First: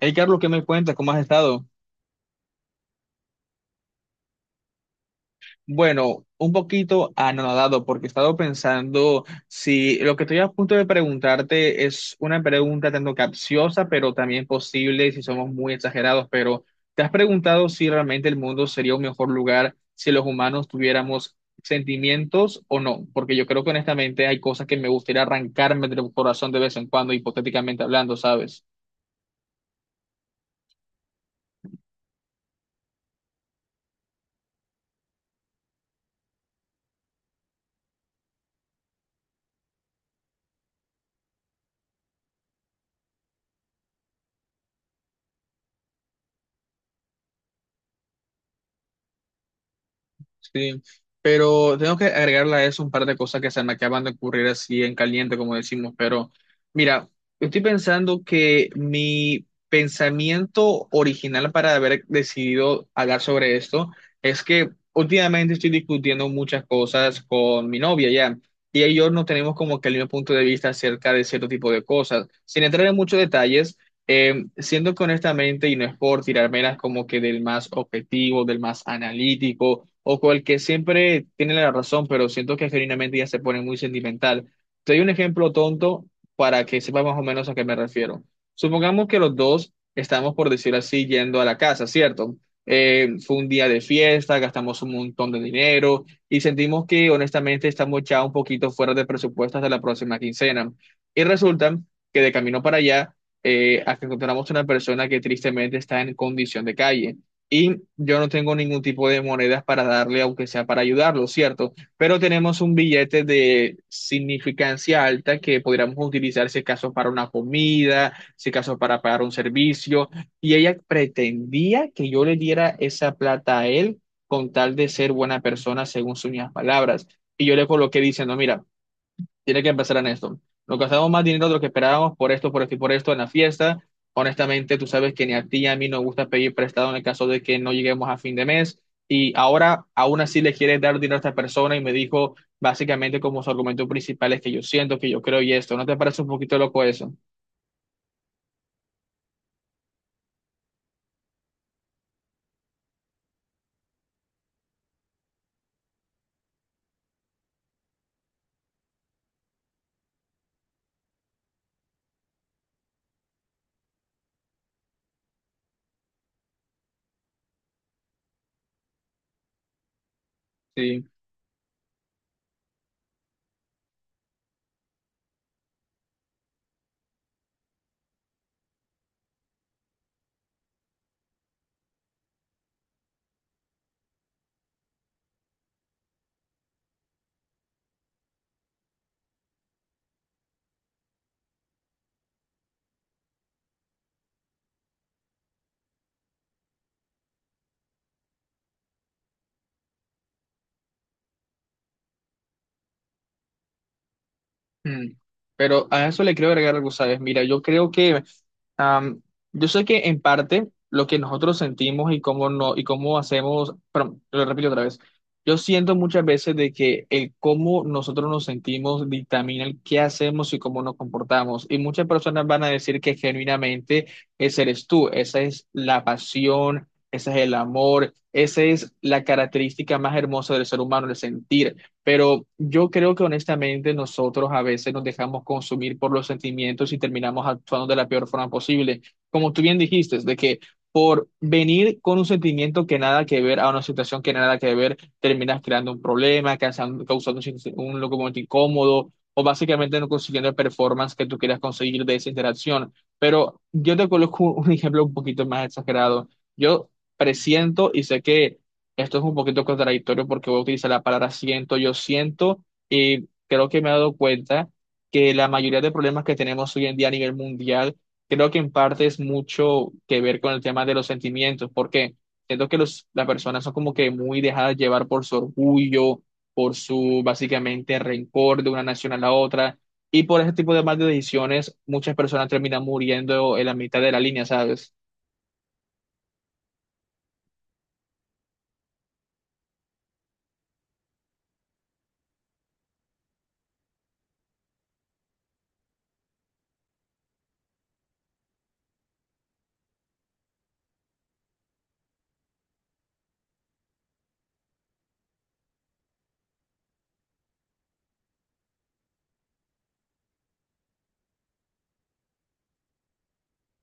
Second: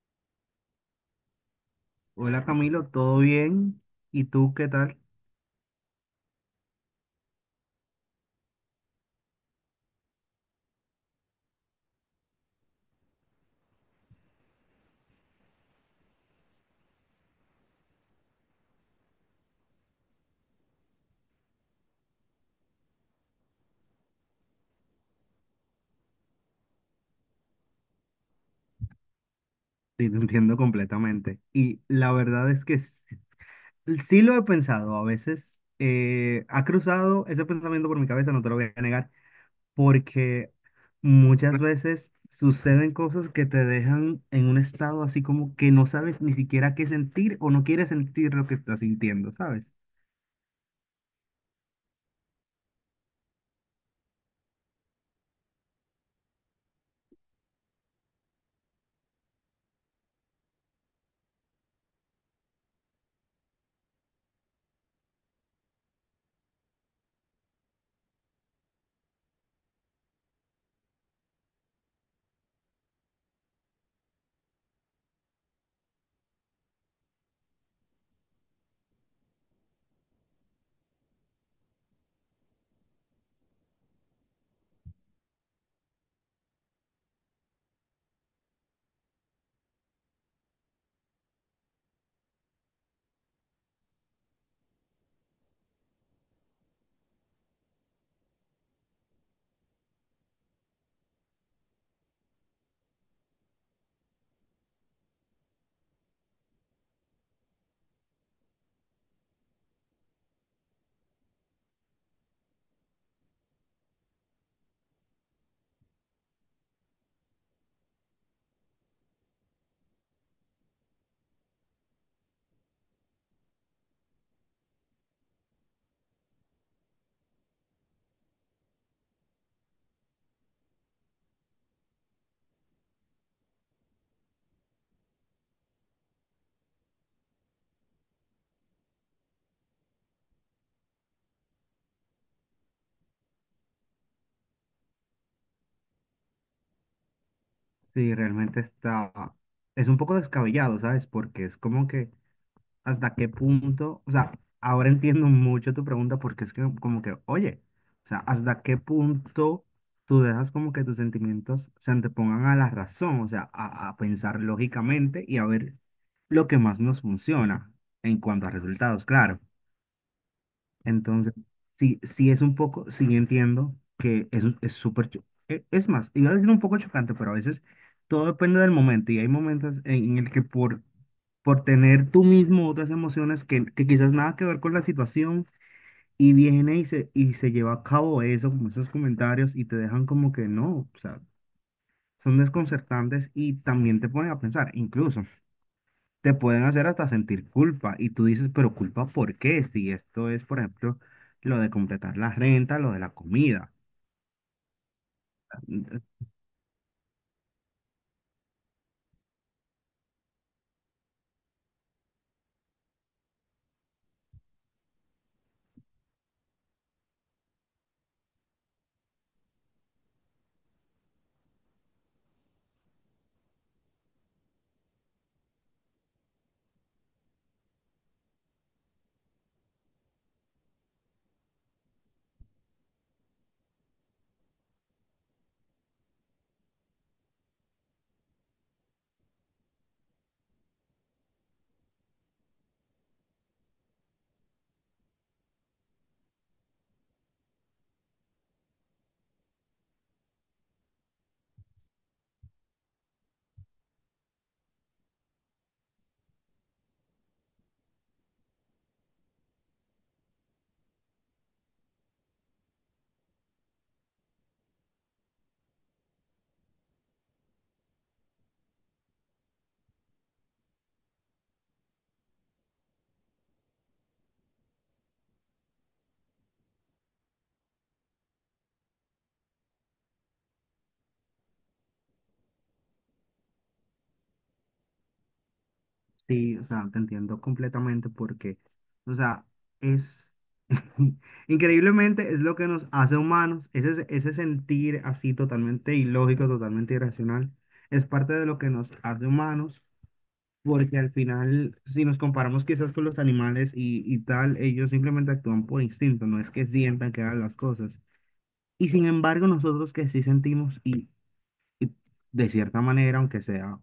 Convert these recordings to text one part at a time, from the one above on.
Hey, Carlos, ¿qué me cuentas? ¿Cómo has estado? Hola Camilo, ¿todo bien? ¿Y tú qué tal? Bueno, un poquito anonadado porque he estado pensando si lo que estoy a punto de preguntarte es una pregunta tanto capciosa, pero también posible si somos muy exagerados, pero ¿te has preguntado si realmente el mundo sería un mejor lugar si los humanos tuviéramos sentimientos o no? Porque yo creo que honestamente hay cosas que me gustaría arrancarme del corazón de vez en cuando, hipotéticamente hablando, ¿sabes? Sí, te entiendo completamente. Y la verdad es que sí, sí lo he pensado. A veces ha cruzado ese pensamiento por mi cabeza, no te lo voy a negar, porque muchas veces suceden cosas que te dejan en un estado así como que no sabes ni siquiera qué sentir o no quieres sentir lo que estás sintiendo, ¿sabes? Sí, pero tengo que agregarle a eso un par de cosas que se me acaban de ocurrir así en caliente, como decimos, pero mira, estoy pensando que mi pensamiento original para haber decidido hablar sobre esto es que últimamente estoy discutiendo muchas cosas con mi novia ya, y ellos no tenemos como que el mismo punto de vista acerca de cierto tipo de cosas, sin entrar en muchos detalles. Siendo que honestamente, y no es por tirármelas como que del más objetivo, del más analítico, o con el que siempre tiene la razón, pero siento que genuinamente ya se pone muy sentimental. Te doy un ejemplo tonto para que sepas más o menos a qué me refiero. Supongamos que los dos estamos, por decirlo así, yendo a la casa, ¿cierto? Fue un día de fiesta, gastamos un montón de dinero y sentimos que honestamente estamos ya un poquito fuera de presupuesto hasta la próxima quincena. Y resulta que de camino para allá, a que encontramos una persona que tristemente está en condición de calle. Y yo no tengo ningún tipo de monedas para darle, aunque sea para ayudarlo, ¿cierto? Pero tenemos un billete de significancia alta que podríamos utilizar si acaso para una comida, si acaso para pagar un servicio. Y ella pretendía que yo le diera esa plata a él con tal de ser buena persona, según sus mismas palabras. Y yo le coloqué diciendo, mira, tiene que empezar en esto. Nos gastamos más dinero de lo que esperábamos por esto y por esto en la fiesta. Honestamente, tú sabes que ni a ti ni a mí nos gusta pedir prestado en el caso de que no lleguemos a fin de mes. Y ahora, aún así, le quieres dar dinero a esta persona y me dijo básicamente como su argumento principal es que yo siento, que yo creo y esto. ¿No te parece un poquito loco eso? Sí, realmente está... Es un poco descabellado, ¿sabes? Porque es como que... hasta qué punto, o sea, ahora entiendo mucho tu pregunta porque es que como que, oye, o sea, hasta qué punto tú dejas como que tus sentimientos se antepongan a la razón, o sea, a pensar lógicamente y a ver lo que más nos funciona en cuanto a resultados, claro. Sí. Entonces, sí, sí es un poco, sí entiendo que es es súper, es más, iba a decir un poco chocante, pero a veces todo depende del momento y hay momentos en el que por tener tú mismo otras emociones que quizás nada que ver con la situación y viene y y se lleva a cabo eso, como esos comentarios y te dejan como que no, o sea, son desconcertantes y también te ponen a pensar, incluso te pueden hacer hasta sentir culpa y tú dices, pero culpa ¿por qué? Si esto es, por ejemplo, lo de completar la renta, lo de la comida. Mm. Pero a eso le quiero agregar algo, ¿sabes? Mira, yo creo que, am, yo sé que en parte lo que nosotros sentimos y cómo no, y cómo hacemos, perdón, lo repito otra vez, yo siento muchas veces de que el cómo nosotros nos sentimos dictamina el qué hacemos y cómo nos comportamos. Y muchas personas van a decir que genuinamente ese eres tú, esa es la pasión, ese es el amor, esa es la característica más hermosa del ser humano, el sentir. Pero yo creo que honestamente nosotros a veces nos dejamos consumir por los sentimientos y terminamos actuando de la peor forma posible. Como tú bien dijiste, de que por venir con un sentimiento que nada que ver a una situación que nada que ver, terminas creando un problema, causando, un, un momento incómodo o básicamente no consiguiendo el performance que tú quieras conseguir de esa interacción. Pero yo te coloco un ejemplo un poquito más exagerado. Yo presiento y sé que esto es un poquito contradictorio porque voy a utilizar la palabra siento, yo siento, y creo que me he dado cuenta que la mayoría de problemas que tenemos hoy en día a nivel mundial, creo que en parte es mucho que ver con el tema de los sentimientos, porque siento que las personas son como que muy dejadas llevar por su orgullo, por su básicamente rencor de una nación a la otra, y por ese tipo de malas decisiones muchas personas terminan muriendo en la mitad de la línea, ¿sabes? Sí, o sea, te entiendo completamente porque, o sea, es increíblemente es lo que nos hace humanos, ese sentir así totalmente ilógico, totalmente irracional, es parte de lo que nos hace humanos, porque al final, si nos comparamos quizás con los animales y tal, ellos simplemente actúan por instinto, no es que sientan que hagan las cosas. Y sin embargo, nosotros que sí sentimos y de cierta manera, aunque sea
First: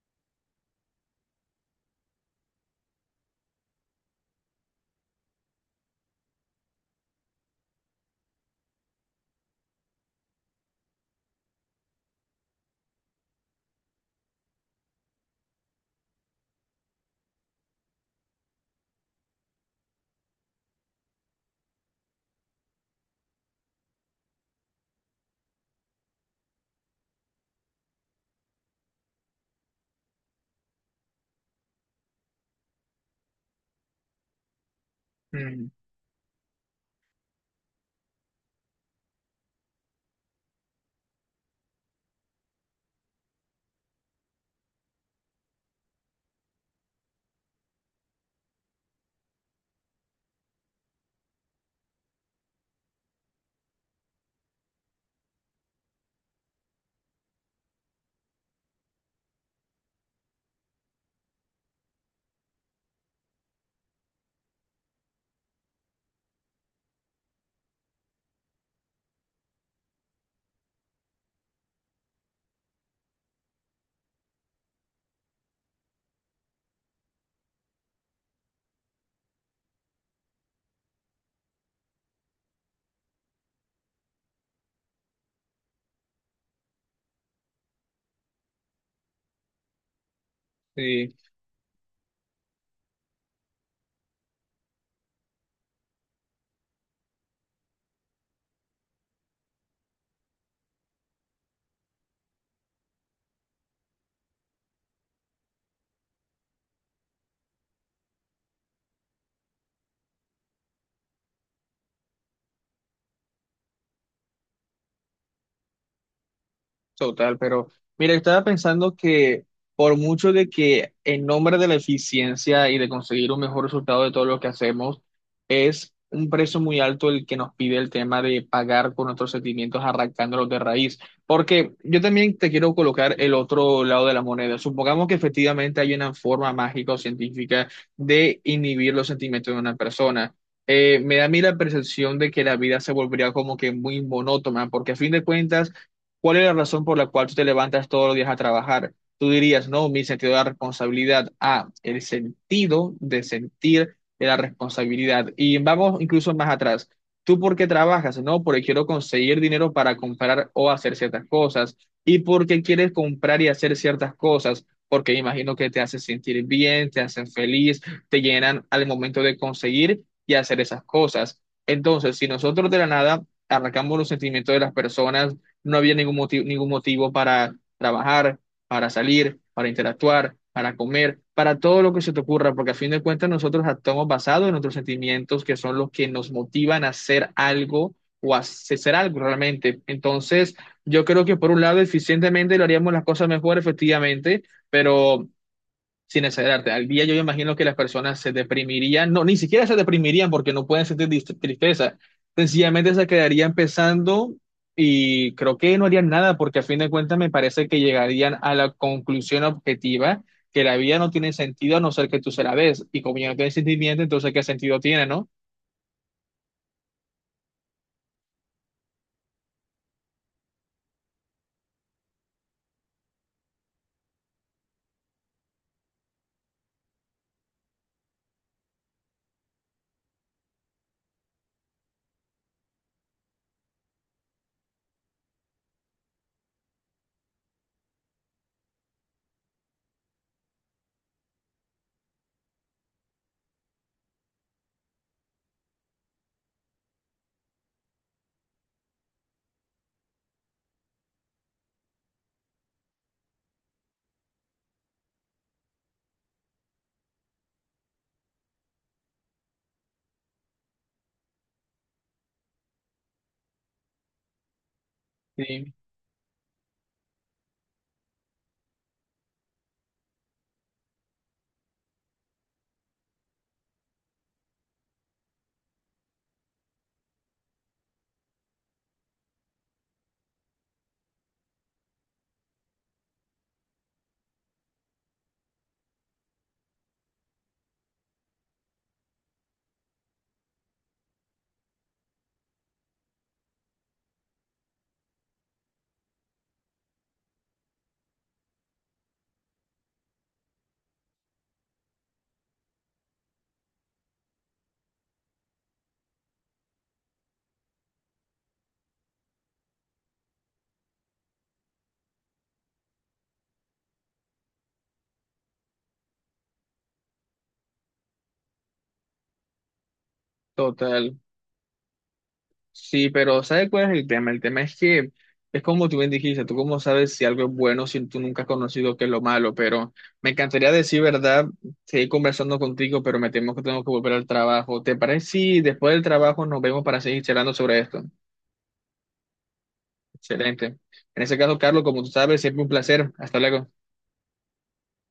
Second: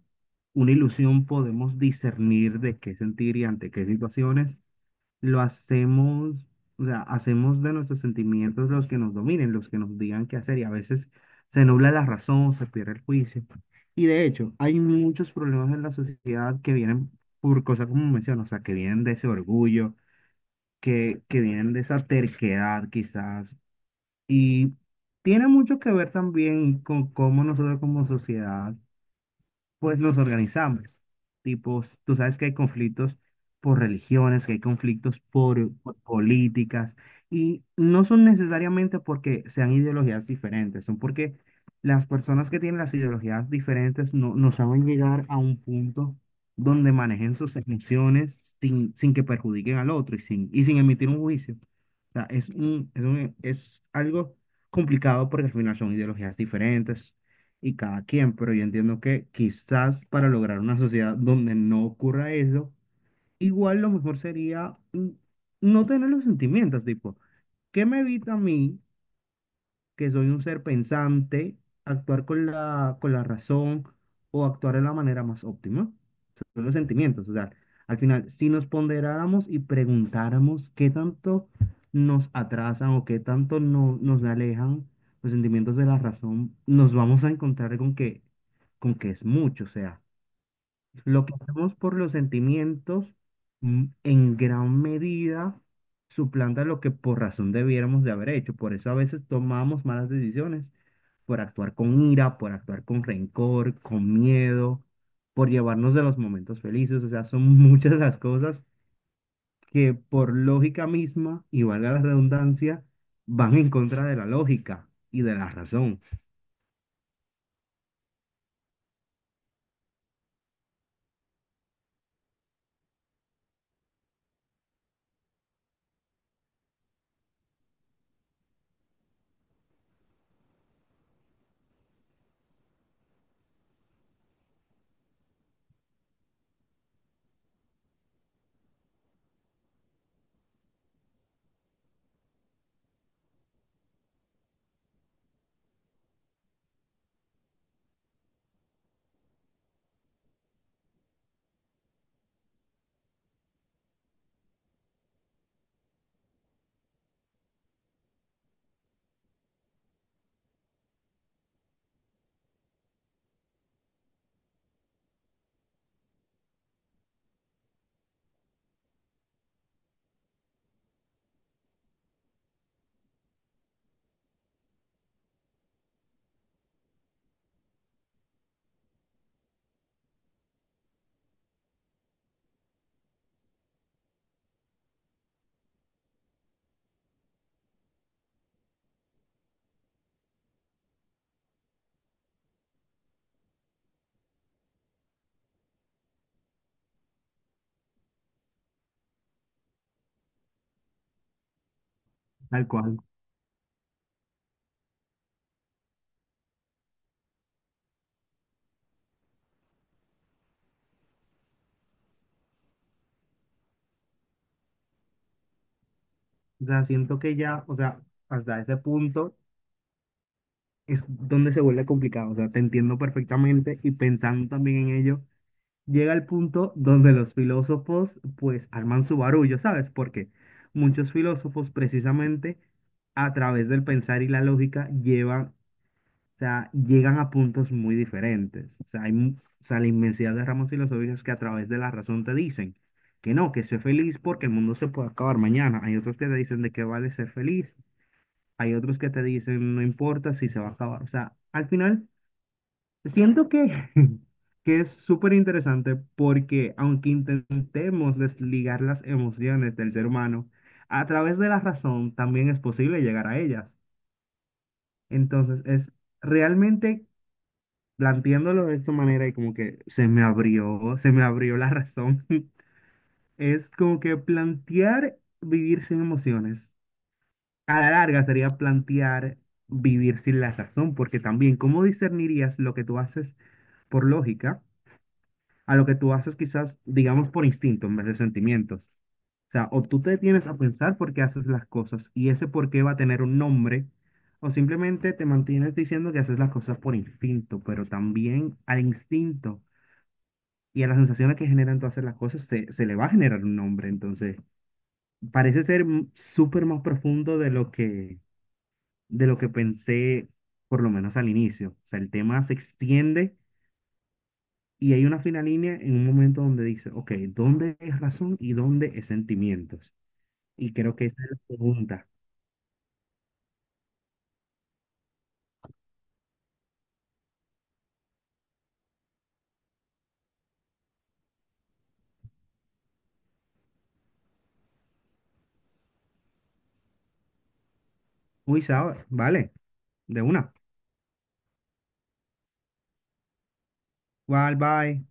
una ilusión, podemos discernir de qué sentir y ante qué situaciones lo hacemos, o sea, hacemos de nuestros sentimientos los que nos dominen, los que nos digan qué hacer y a veces se nubla la razón, se pierde el juicio. Y de hecho, hay muchos problemas en la sociedad que vienen por cosas como menciono, o sea, que vienen de ese orgullo, que vienen de esa terquedad quizás. Y tiene mucho que ver también con cómo nosotros como sociedad pues los organizamos. Tipos, tú sabes que hay conflictos por religiones, que hay conflictos Mm, por políticas, y no son necesariamente porque sean ideologías diferentes, son porque las personas que tienen las ideologías diferentes no saben llegar a un punto donde manejen sus emociones sin que perjudiquen al otro y sin emitir un juicio. O sea, es es algo complicado porque al final son ideologías diferentes, y cada quien, pero yo entiendo que quizás para lograr una sociedad donde no ocurra eso, igual lo mejor sería no tener los sentimientos, tipo, ¿qué me evita a mí, que soy un ser pensante, actuar con con la razón o actuar de la manera más óptima? Los sentimientos. O sea, al final, si nos ponderáramos y preguntáramos qué tanto nos atrasan o qué tanto no, nos alejan los sentimientos de la razón, nos vamos a encontrar con que es mucho. O sea, sí. lo que hacemos por los sentimientos en gran medida suplanta lo que por razón debiéramos de haber hecho. Por eso a veces tomamos malas decisiones, por actuar con ira, por actuar con rencor, con miedo, por llevarnos de los momentos felices. O sea, son muchas las cosas que por lógica misma, y valga la redundancia, van en contra de la lógica y de la razón, Total, pero mira, estaba pensando que por mucho de que en nombre de la eficiencia y de conseguir un mejor resultado de todo lo que hacemos, es un precio muy alto el que nos pide el tema de pagar con nuestros sentimientos arrancándolos de raíz. Porque yo también te quiero colocar el otro lado de la moneda. Supongamos que efectivamente hay una forma mágica o científica de inhibir los sentimientos de una persona. Me da a mí la percepción de que la vida se volvería como que muy monótona, porque a fin de cuentas, ¿cuál es la razón por la cual tú te levantas todos los días a trabajar? Tú dirías, no, mi sentido de la responsabilidad. Ah, el sentido de sentir de la responsabilidad. Y vamos incluso más atrás. ¿Tú por qué trabajas? No, porque quiero conseguir dinero para comprar o hacer ciertas cosas. ¿Y por qué quieres comprar y hacer ciertas cosas? Porque imagino que te hace sentir bien, te hacen feliz, te llenan al momento de conseguir y hacer esas cosas. Entonces, si nosotros de la nada arrancamos los sentimientos de las personas, no había ningún motivo para trabajar, para salir, para interactuar, para comer, para todo lo que se te ocurra, porque a fin de cuentas nosotros actuamos basados en nuestros sentimientos que son los que nos motivan a hacer algo o a hacer algo realmente. Entonces, yo creo que por un lado eficientemente lo haríamos las cosas mejor, efectivamente, pero sin exagerarte, al día yo imagino que las personas se deprimirían, no, ni siquiera se deprimirían porque no pueden sentir tristeza, tal sencillamente cual. se quedarían pensando y creo que no harían nada porque a fin de cuentas me parece que llegarían a la conclusión objetiva que la vida no tiene sentido a no ser que tú se la des y como ya no tiene sentimiento, entonces ¿qué sentido tiene, no? O sea, siento que ya, o sea, hasta ese punto es donde se vuelve complicado. O sea, te entiendo perfectamente y pensando también en ello, llega el punto donde los filósofos pues arman su barullo, ¿sabes? Porque muchos filósofos precisamente a través del pensar y la lógica llevan, o sea, llegan a puntos muy diferentes. O sea, o sea, la inmensidad de ramas filosóficas que a través de la razón te dicen que no, que sé feliz porque el mundo se puede acabar mañana. Hay otros que te dicen de qué vale ser feliz. Hay otros que te dicen, no importa si se va a acabar. O sea, al final siento que, que es súper interesante porque aunque intentemos desligar las emociones del ser humano, a través de la razón también es posible llegar a ellas. Entonces, Sí, es realmente planteándolo de esta manera y como que se me abrió la razón, es como que plantear vivir sin emociones. A la larga sería plantear vivir sin la razón, porque también, ¿cómo discernirías lo que tú haces por lógica? A lo que tú haces quizás, digamos, por instinto en vez de sentimientos. O sea, o tú te detienes a pensar por qué haces las cosas y ese por qué va a tener un nombre, o simplemente te mantienes diciendo que haces las cosas por instinto, pero también al instinto y a las sensaciones que generan tú hacer las cosas se le va a generar un nombre. Entonces, parece ser súper más profundo de lo que pensé, por lo menos al inicio. O sea, el tema se extiende y hay una fina línea en un momento donde dice, ok, ¿dónde es razón y dónde es sentimientos? Y creo que total. esa es la pregunta. Sí, pero ¿sabes cuál es el tema? El tema es que es como tú bien dijiste, tú cómo sabes si algo es bueno si tú nunca has conocido qué es lo malo, pero me encantaría decir verdad, seguir conversando contigo, pero me temo que tengo que volver al trabajo. ¿Te parece si después del trabajo nos vemos para seguir charlando sobre esto? Uy, ¿sabes? Vale, de una. Excelente. En ese caso, Carlos, como tú sabes, siempre un placer. Hasta luego. Bye, bye.